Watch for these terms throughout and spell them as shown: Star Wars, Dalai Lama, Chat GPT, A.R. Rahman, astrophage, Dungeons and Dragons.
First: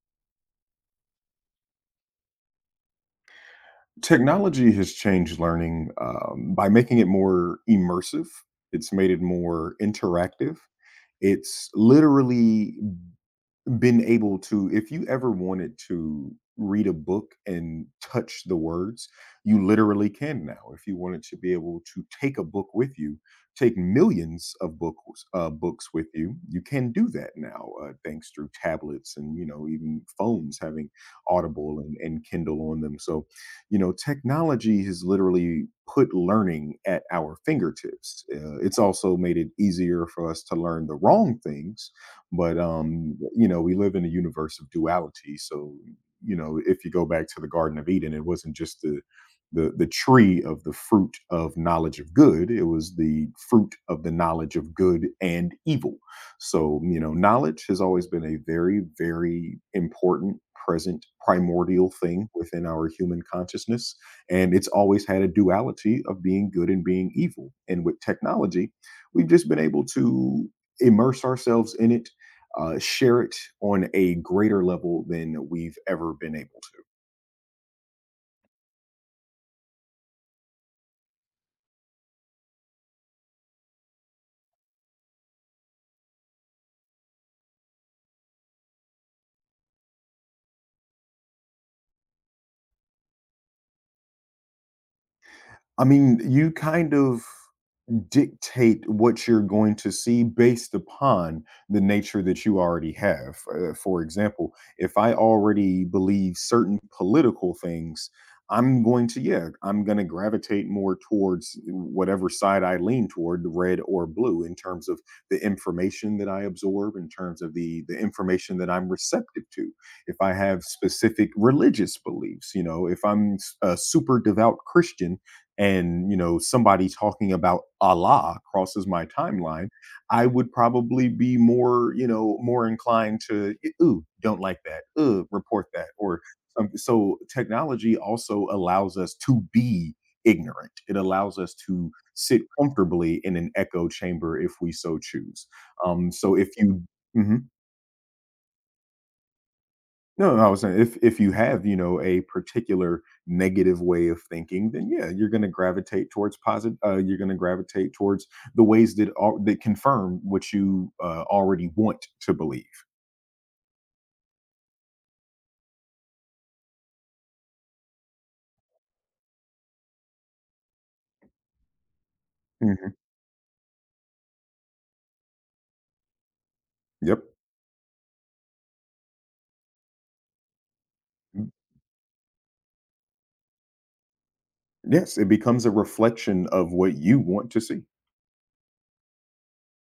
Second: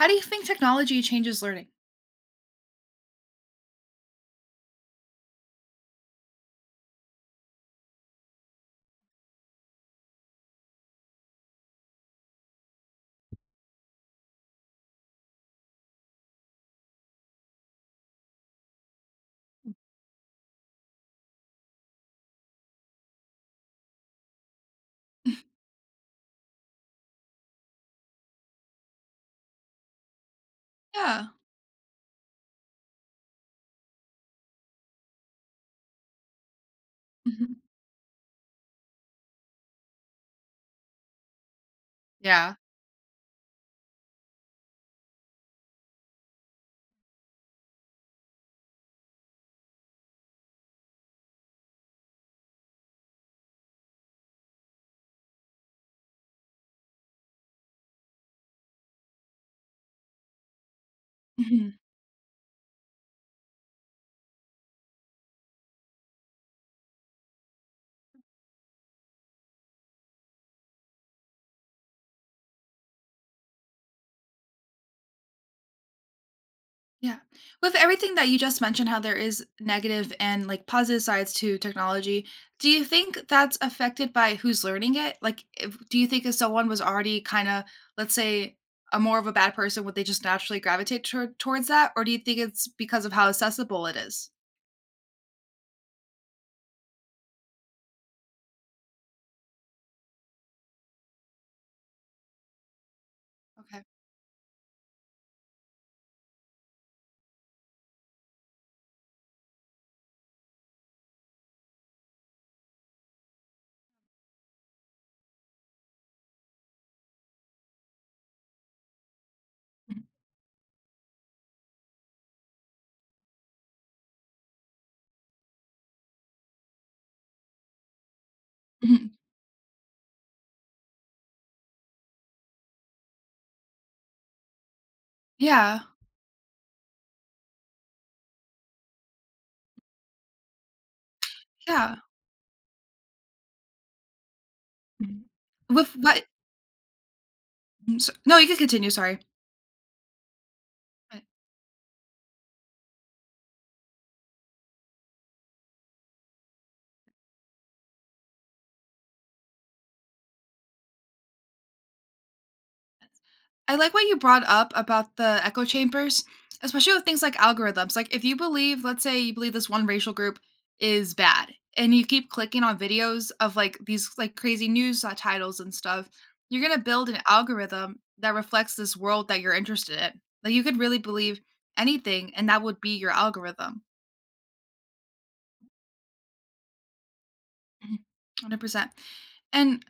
How do you think technology changes learning? Technology has changed learning by making it more immersive. It's made it more interactive. It's literally been able to, if you ever wanted to read a book and touch the words, you literally can now. If you wanted to be able to take a book with you, take millions of books, books with you, you can do that now, thanks, through tablets and you know even phones having Yeah. audible and kindle on them. So you know technology has literally put learning at our Mhm. fingertips. It's also made it easier for us to learn the wrong things, Yeah. but you know, we live in a universe of duality. So you know, if you go back to the Garden of Eden, it wasn't just the the tree of the fruit of knowledge of good; it was the fruit of the knowledge of good and evil. So you know, knowledge has always been a very important present Mhm. primordial thing within our human consciousness, and it's always had a duality of being good and being evil. And with technology, we've just been able to immerse ourselves in it, share it on a greater level than we've ever been able to. Yeah. With everything that you just mentioned, how there is negative and like positive sides to technology, do you think that's affected by who's learning it? Like, if, do you think if someone was already kind of, let's say, a more of a bad person, would they just naturally gravitate towards that? Or do you think it's because of how accessible it is? I mean, you kind of dictate what you're going to see based upon the nature that you already have. Okay. For example, if I already believe certain political things, I'm going to, yeah, I'm going to gravitate more towards whatever side I lean toward, the red or blue, in terms of the information that I absorb, in terms of the information that I'm receptive to. If I have specific religious beliefs, you know, if I'm a super devout Christian, and you know somebody talking about Allah crosses my Mhm. timeline, I would probably be more, you know, more inclined to, "E, ooh, don't like that, ooh, report Yeah. that," or so technology also allows us to be ignorant. It allows us to Yeah. sit comfortably in an echo chamber if we so Mhm. choose. With what? So if you Mhm. No, you can continue. Sorry. No, no, I was saying if you have, you know, a particular negative way of thinking, then yeah, you're going to gravitate towards positive. You're going to gravitate towards the ways that that confirm what you already want to believe. I like what you brought up about the echo chambers, especially with things like algorithms. Like if you believe, let's say you believe this one racial group is bad and you keep clicking on Hmm. videos of like these like crazy news titles and stuff, you're going to build an Yep. algorithm that reflects this world that you're interested in. Like you could really believe Mm. anything and that would be your algorithm. Yes, it becomes a reflection of what you want to see. Mhm. 100%. And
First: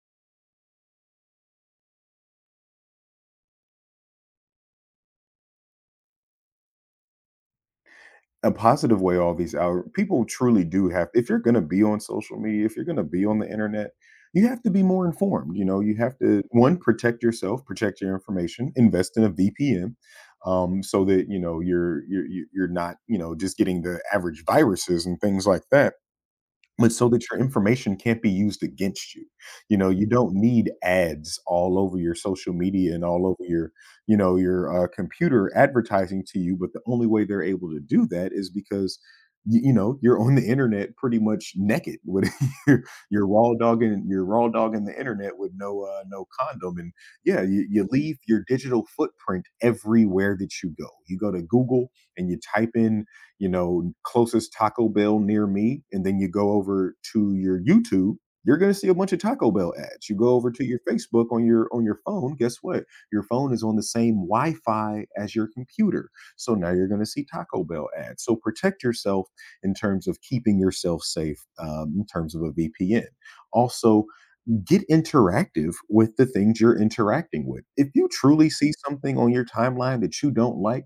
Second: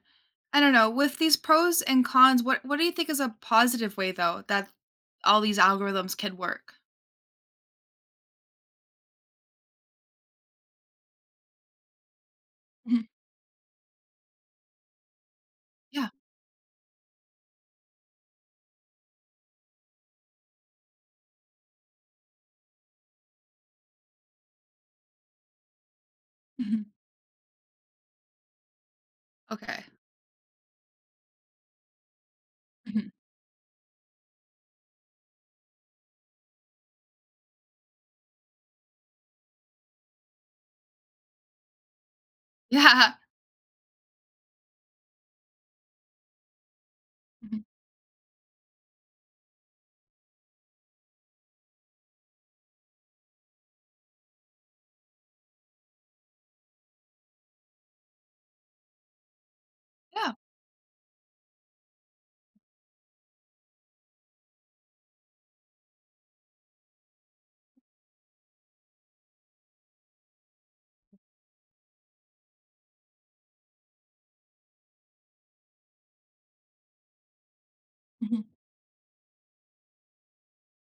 I don't know, with these pros and cons, what do you think is a positive way though that all these algorithms can work? A positive way, all these out people truly do have. If you're going to be on social media, if you're going to Mhm. be on the internet, you have to be more informed. You know, you Yeah. have to, one, protect yourself, protect your information, invest in a vpn, so that you know you're not, you know, just getting the average viruses and things like that, Mhm. but so that your information can't be used against you. You Okay. know, you don't need ads all over your social media and Mhm. all over your, you know, your, computer advertising to you. But the only way they're able to do that is because y you know, you're on the internet pretty much naked with your are Yeah. raw dogging. You're raw dogging the internet with no, no condom. And yeah, Mhm. you leave your digital footprint everywhere that you go. You go to Google and you type in, you know, closest Taco Bell near me, and then you go over to your YouTube, you're going to see a bunch of Taco Bell ads. You go Yeah. over to your Facebook on your phone, guess what? Your phone is on the same Wi-Fi as your computer. So now you're going to see Taco Bell ads. So protect yourself in terms of keeping yourself safe, in terms of a VPN. Also, get interactive with the things you're interacting with. If you Mhm. truly see something on your timeline that you don't like,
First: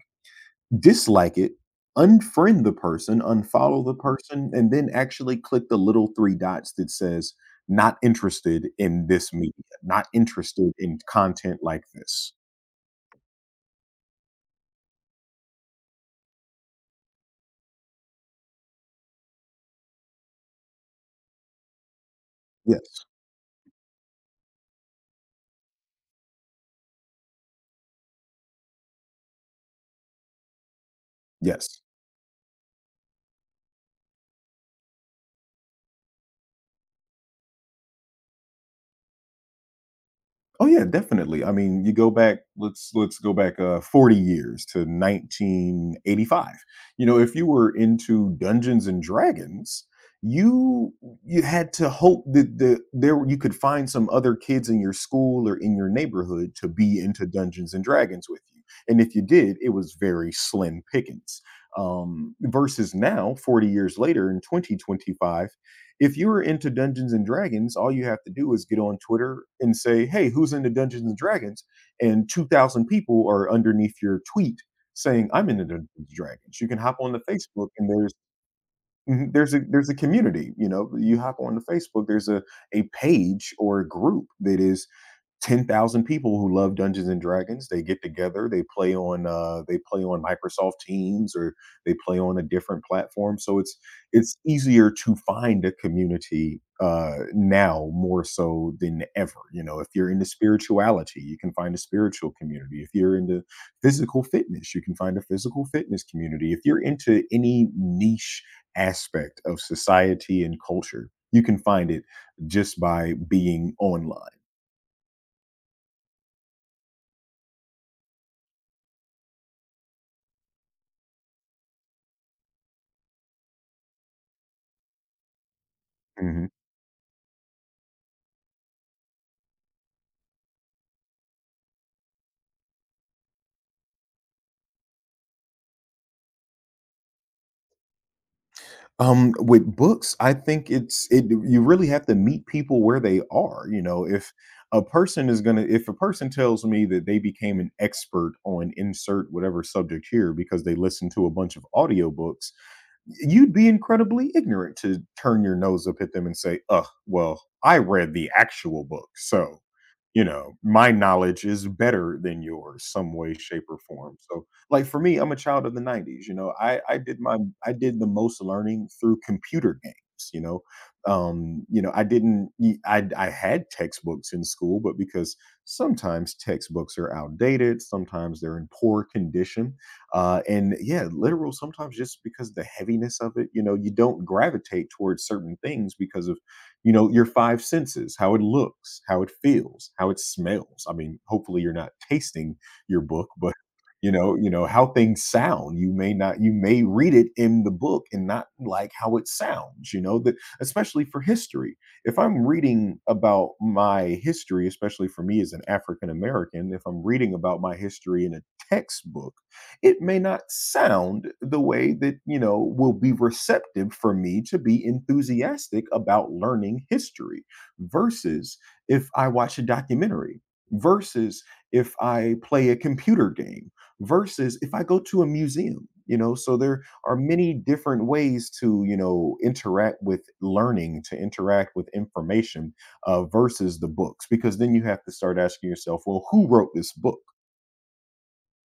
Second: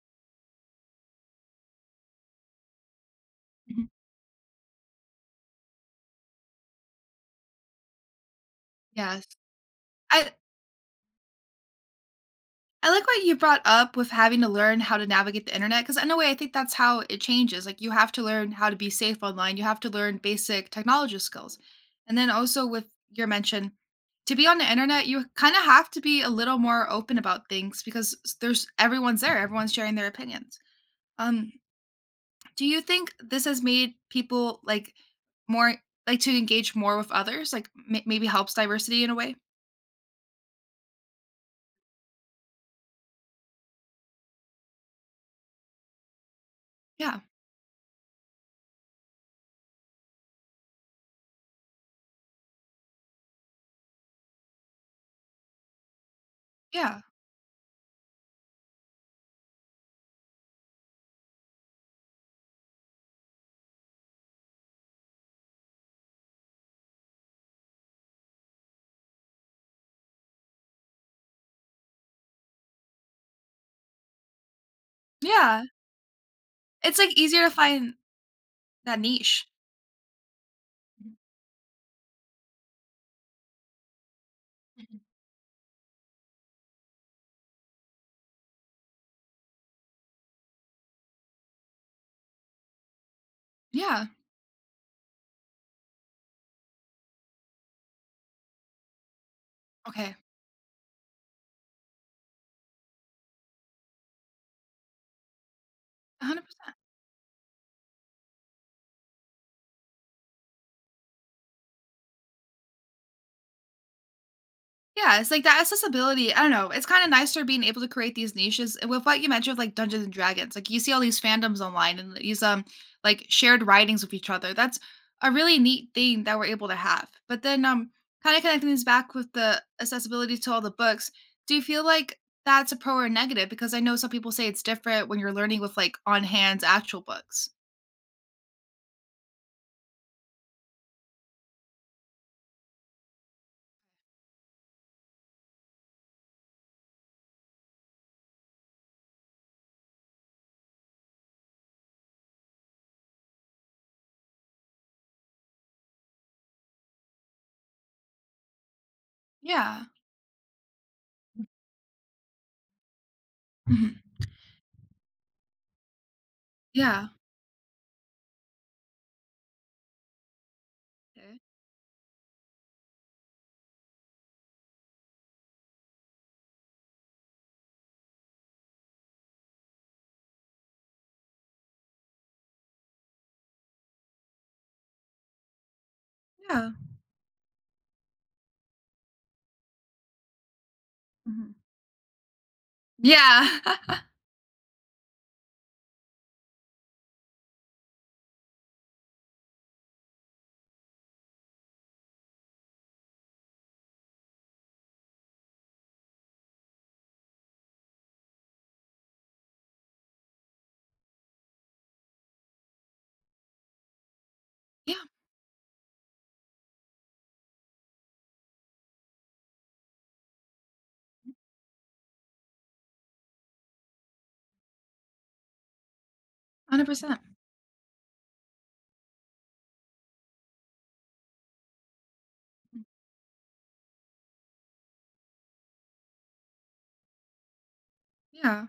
dislike it, unfriend the person, unfollow Mhm. the person, and then actually click the little 3 dots that says, "Not interested in Yes. this media, not I interested in content like this." I like what you brought up with having to learn how to navigate the internet. Because in a way, I think that's how it changes, like, you have to learn how to be safe online, you have to learn basic technology skills. And then also with Yes, your mention, to be on the internet, you kinda have to be a little more open about things because s there's everyone's there, everyone's sharing their opinions. Um, yes. do you think this has made people like more like to engage more with others? Like maybe helps diversity in a way? Oh yeah, definitely. I mean, you go back, let's go back, 40 years to 1985. You know, Yeah. if you were into Dungeons & and Dragons, you had to hope that the there you could find some other kids in your school or in your neighborhood to be Yeah. into Dungeons & and Dragons with you, and if you did, it was very slim pickings. Versus now, 40 years later in 2025, if you're into Dungeons and Dragons, all you have to do is get on Twitter and say, "Hey, who's into Dungeons and Dragons?" and 2,000 people are underneath your tweet saying, "I'm Yeah. into Dungeons and Dragons." You can hop It's on like the easier to Facebook and find there's that mhm, niche. There's a community, you know. Mhm. You hop on the Facebook, there's a page or a group that is Mhm. 10,000 people who love Dungeons and Dragons. They get together, they play on Microsoft Teams or they play on a different platform. So it's Yeah. Easier to find a community now more so than ever. You know, if you're Okay. into spirituality, you can find a spiritual community. If you're into physical fitness, you can find a physical fitness community. If 100%. you're into any niche aspect of society and culture, you can find it just by being online. Yeah, it's like that accessibility. I don't know. It's kind of nicer being able to create these niches and with what you mentioned, with, like Dungeons and Dragons. Like you see all these fandoms online and these like shared writings with each other. That's a really neat thing that we're Mhm. able to have. But then kind of connecting this back with the accessibility to all the books. Do you feel like that's a pro or negative? Because I know some people say it's different when you're learning with like on hands actual books. With books, I think it's it you really have to meet people where they are. You know, if a person is going to if a person tells me that they became an expert on insert whatever subject here because they listened to a bunch of audiobooks, you'd be incredibly ignorant to turn your nose up at them and say, "Ugh, well, I read the actual book, so Yeah. you know my knowledge is better than yours, some way, shape, or Mhm. form." So, like for me, I'm a child of the '90s. You know, I Yeah. did my I did the most learning through computer games. Okay. You know, I didn't. Y- I had textbooks in school, but because sometimes textbooks are outdated, sometimes they're in poor condition, and yeah, literal sometimes just because the heaviness of it. You know, you don't gravitate towards certain things because of, Yeah. you know, your five senses, how it looks, how it feels, how it smells. I mean, Mhm. hopefully you're not tasting your book, Yeah. but you know how things sound. You may not, you may read it in the book and not like how it sounds. You know that, especially for history. If I'm reading about my history, especially for me as an African American, if I'm reading about my history in a textbook, it may not sound the way that you know will be receptive for me to be yeah. enthusiastic about learning history versus if I watch a documentary, versus if I play a computer game, versus if I go to a museum. You know, so there Hundred are percent. many different ways to, you know, interact with learning, to interact with information, versus the books, because then you have to start asking yourself, well, who wrote this book? Yeah.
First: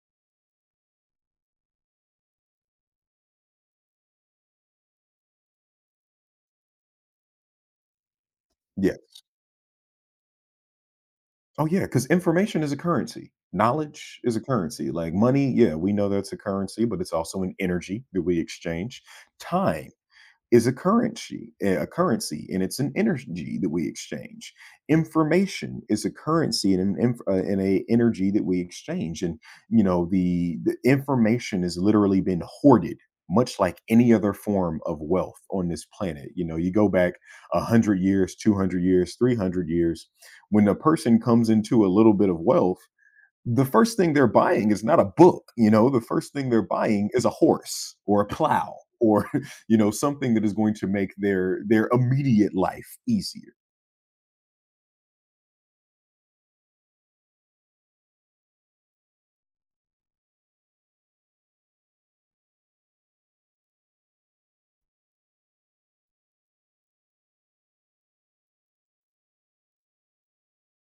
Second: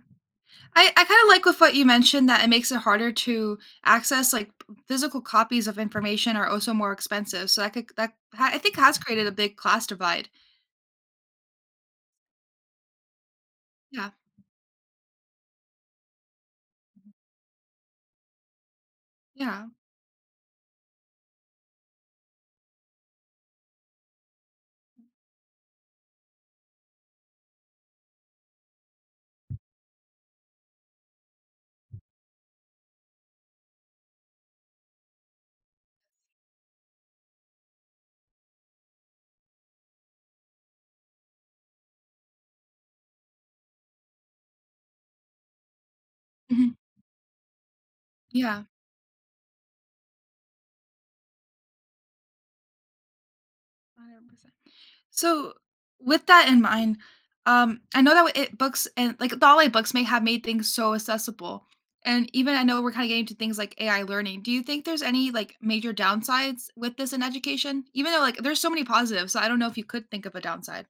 I kind of like with what you mentioned that it makes it harder to access like physical copies of information are also more expensive. So that could I think Yeah. has created a big class divide. Oh, yeah, because information is a currency. Yeah, Knowledge is a currency. Like, money, yeah, we know that's a currency, but it's also an energy that we exchange. yeah, Time is a currency, and it's an energy that we exchange. Information is a currency and and a energy that we exchange. And you know, the information has literally been hoarded, much like any other form of wealth on this planet. You know, you go back 100 years, 200 years, 300 years, when a person comes into a little bit of wealth, the first thing they're buying is not a book. You know, the first thing they're hmm, buying is a horse or a yeah, plow, or you know something that is going to make their immediate life easier. 100%. So with that in mind, I know that it books and like the online books may have made things so accessible, and even I know we're kind of getting to things like AI learning. Do you think there's any like major downsides with this in education? Even though like there's so many positives, so I don't know if you could think of a downside.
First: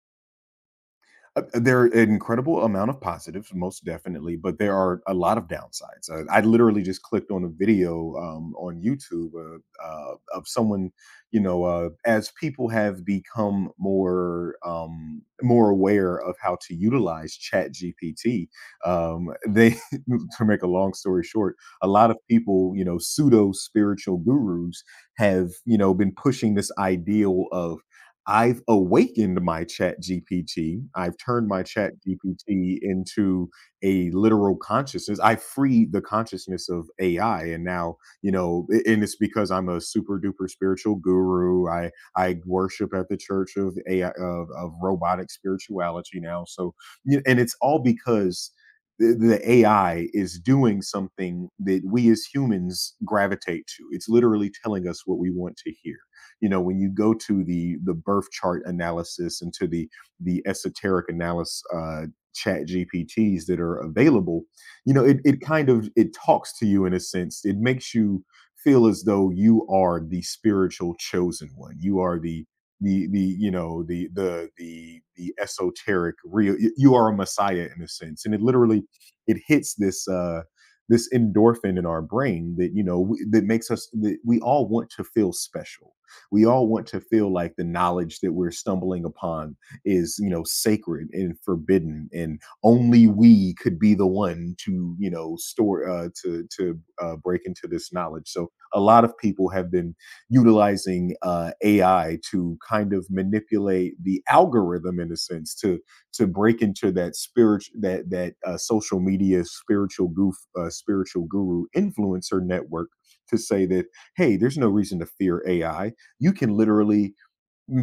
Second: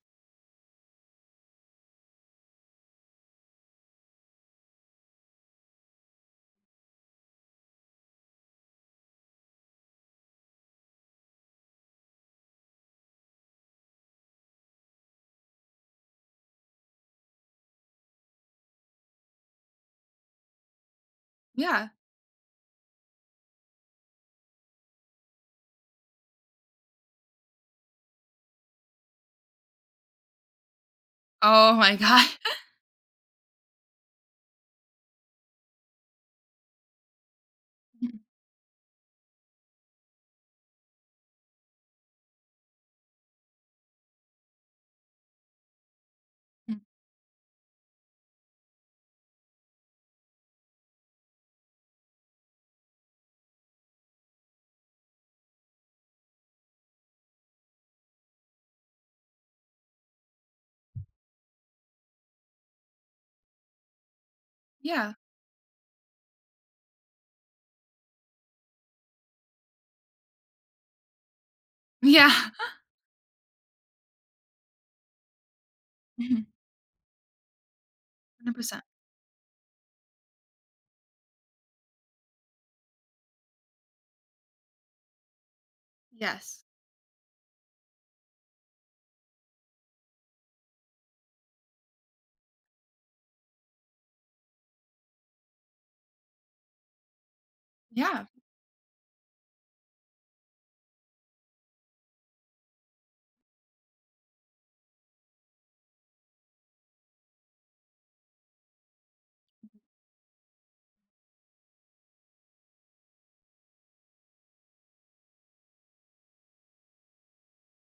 There are an incredible amount of positives, most definitely, but there are a lot of downsides. I literally just clicked on a video on YouTube, of someone, you know, as people have become more more aware of how to utilize Chat GPT, they, to make a long story short, a Yeah. lot of people, you know, pseudo spiritual gurus have, you know, been pushing this ideal of, I've awakened my chat GPT. I've turned my Oh my chat god. GPT into a literal consciousness. I freed the consciousness of AI. And now, you know, and it's because I'm a super duper spiritual guru. I worship at the church of AI, of robotic spirituality now. So, and it's all because the AI is doing something that we as humans gravitate to. It's literally telling us what we want to hear. You know, when you go to the birth chart analysis and to the esoteric analysis, chat gpts that are available, you know, Yeah. it kind of it talks to you, in a sense it makes you feel as though you are the spiritual chosen one, you are Yeah. the you know the esoteric real, you are a messiah in a sense. And it literally 100%. it hits this this endorphin in our brain that, you know, that makes us, that we all want to feel special. We Yes. all want to feel like the knowledge that we're stumbling upon is, you know, sacred and forbidden, and only we could be the one to, you know, store to break into this Yeah. knowledge. So a lot of people have been utilizing ai to kind of manipulate the algorithm, in a sense, to break into that spirit, that social media spiritual goof spiritual guru influencer network, to say that, hey, there's no reason to fear ai. You can literally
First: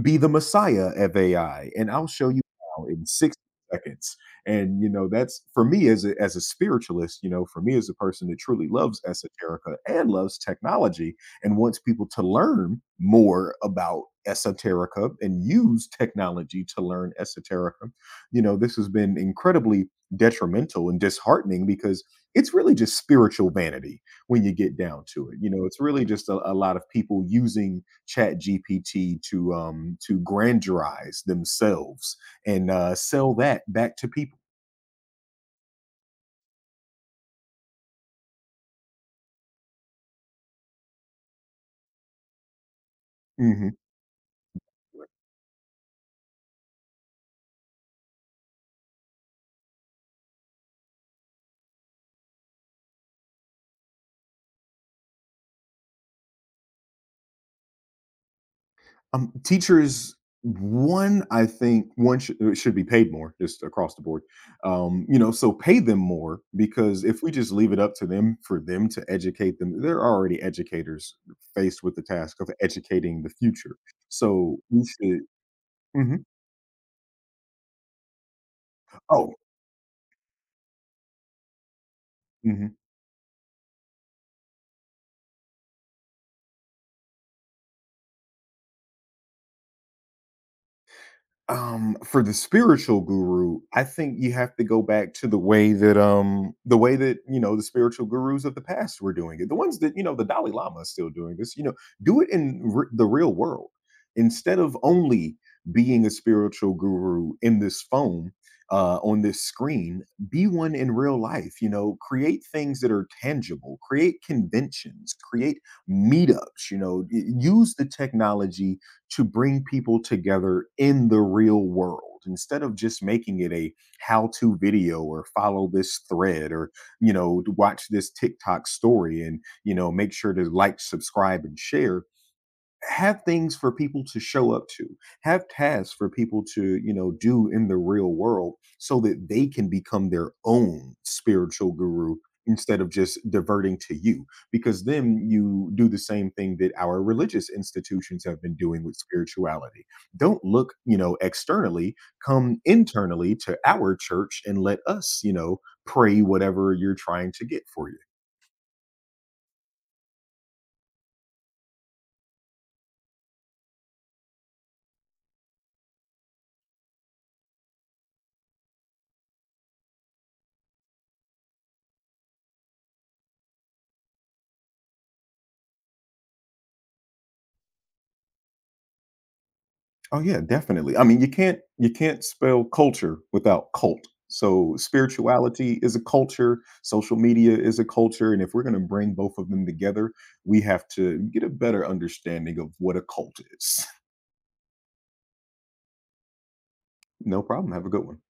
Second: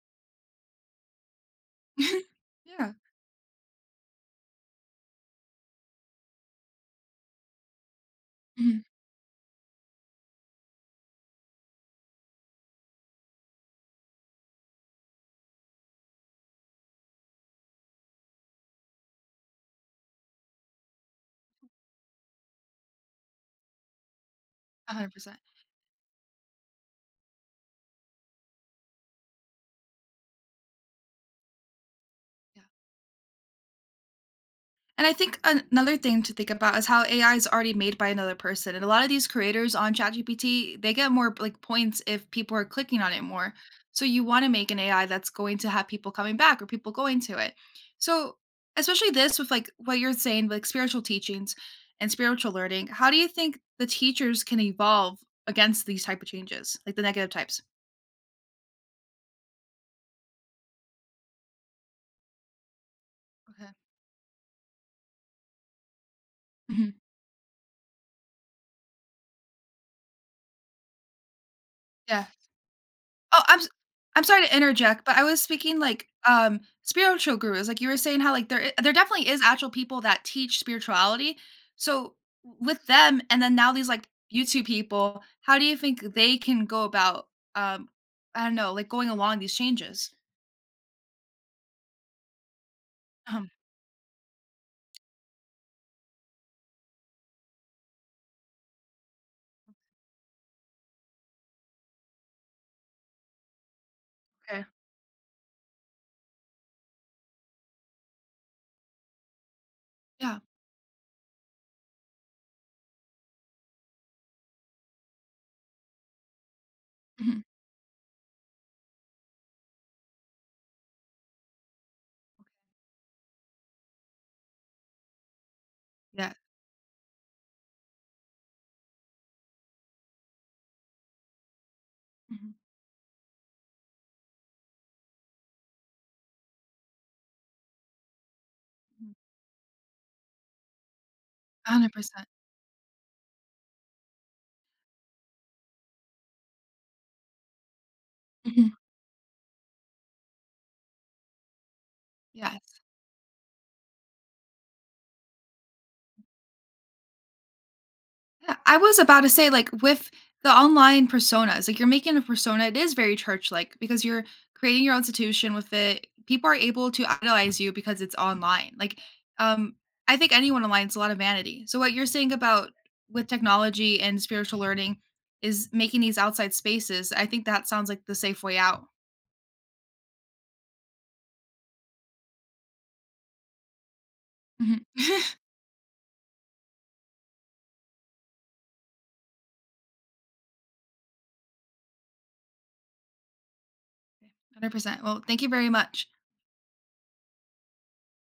be the messiah of AI, and I'll show you how Yeah. in 60 seconds. And you know, that's for me as a spiritualist. You know, for me as a person that truly Mhm. loves esoterica and loves technology and wants people to learn more about esoterica and use technology to learn esoterica, you know, this has been incredibly detrimental and disheartening because it's really just spiritual vanity when you get down to it. 100%. You know, it's really just a lot of people using Chat GPT to grandiorize themselves and sell that back to people. And I think another thing to think about is how AI is already made by another person. And a lot of these creators on ChatGPT, they get more like points if people are clicking on it more. Hmm. So you want to make an AI that's going to have people coming back or people going to it. So especially this with like what you're saying, like spiritual teachings and spiritual learning, how do you think the teachers can evolve against these type of changes, like the negative types? Teachers, one, I think one should be paid more, just Okay. across the board. You know, so pay them more, Mhm. because if we just leave it up to them for them to educate them, they're already educators faced with the Yeah. task of educating the Oh, I'm s future. I'm sorry to So we interject, but should. I was speaking, like, Mhm. Spiritual gurus, like, you were saying how, like, there definitely Oh. is actual people that teach spirituality. So, Mhm. with them and then now these, like, YouTube people, how do you think they can go about, um, I don't know, like, going along these changes? For the spiritual Um, guru, I think you have to go back to the way that, um, the way that, you know, the spiritual gurus of the past were doing it. The ones that, you know, the Dalai Lama is still doing this. You know, do it in the real world instead okay. of only being a spiritual guru in this phone, on this screen. Yeah. Be one in real life. You know, create things that are tangible. Create conventions. Create meetups. You know, Mhm. use the technology to bring people together in the real world, instead of just making it a how to video, or follow this Yeah. thread, or, you know, watch this TikTok story and, you know, make sure to like, subscribe and share. Mhm, Have things for people to show up to, have tasks for people to, you know, do in the real world, so mhm. that they can become their own spiritual guru, 100%. instead of just diverting to you. Because then you do the same thing that our religious institutions have been Mhm. doing with spirituality. Don't look, you know, externally, Yeah. come internally to our church and let us, you know, pray whatever you're trying to get for you. Yeah, I was about to say, like, with the online personas, like, you're making a persona. It is very church-like because you're creating your own institution with it. People are able to idolize you because it's online. Like, um, I think anyone online is a lot of vanity. So what you're saying about with technology and spiritual learning is making these outside spaces. I think that sounds like the safe way out. Oh yeah, definitely. I mean, you can't spell culture without cult. So Mhm. spirituality is a culture, social media is a culture, and if we're going to bring both of them together, we have to get a better understanding of what a cult is. 100%. Well, thank you very much. No problem. Have a good one.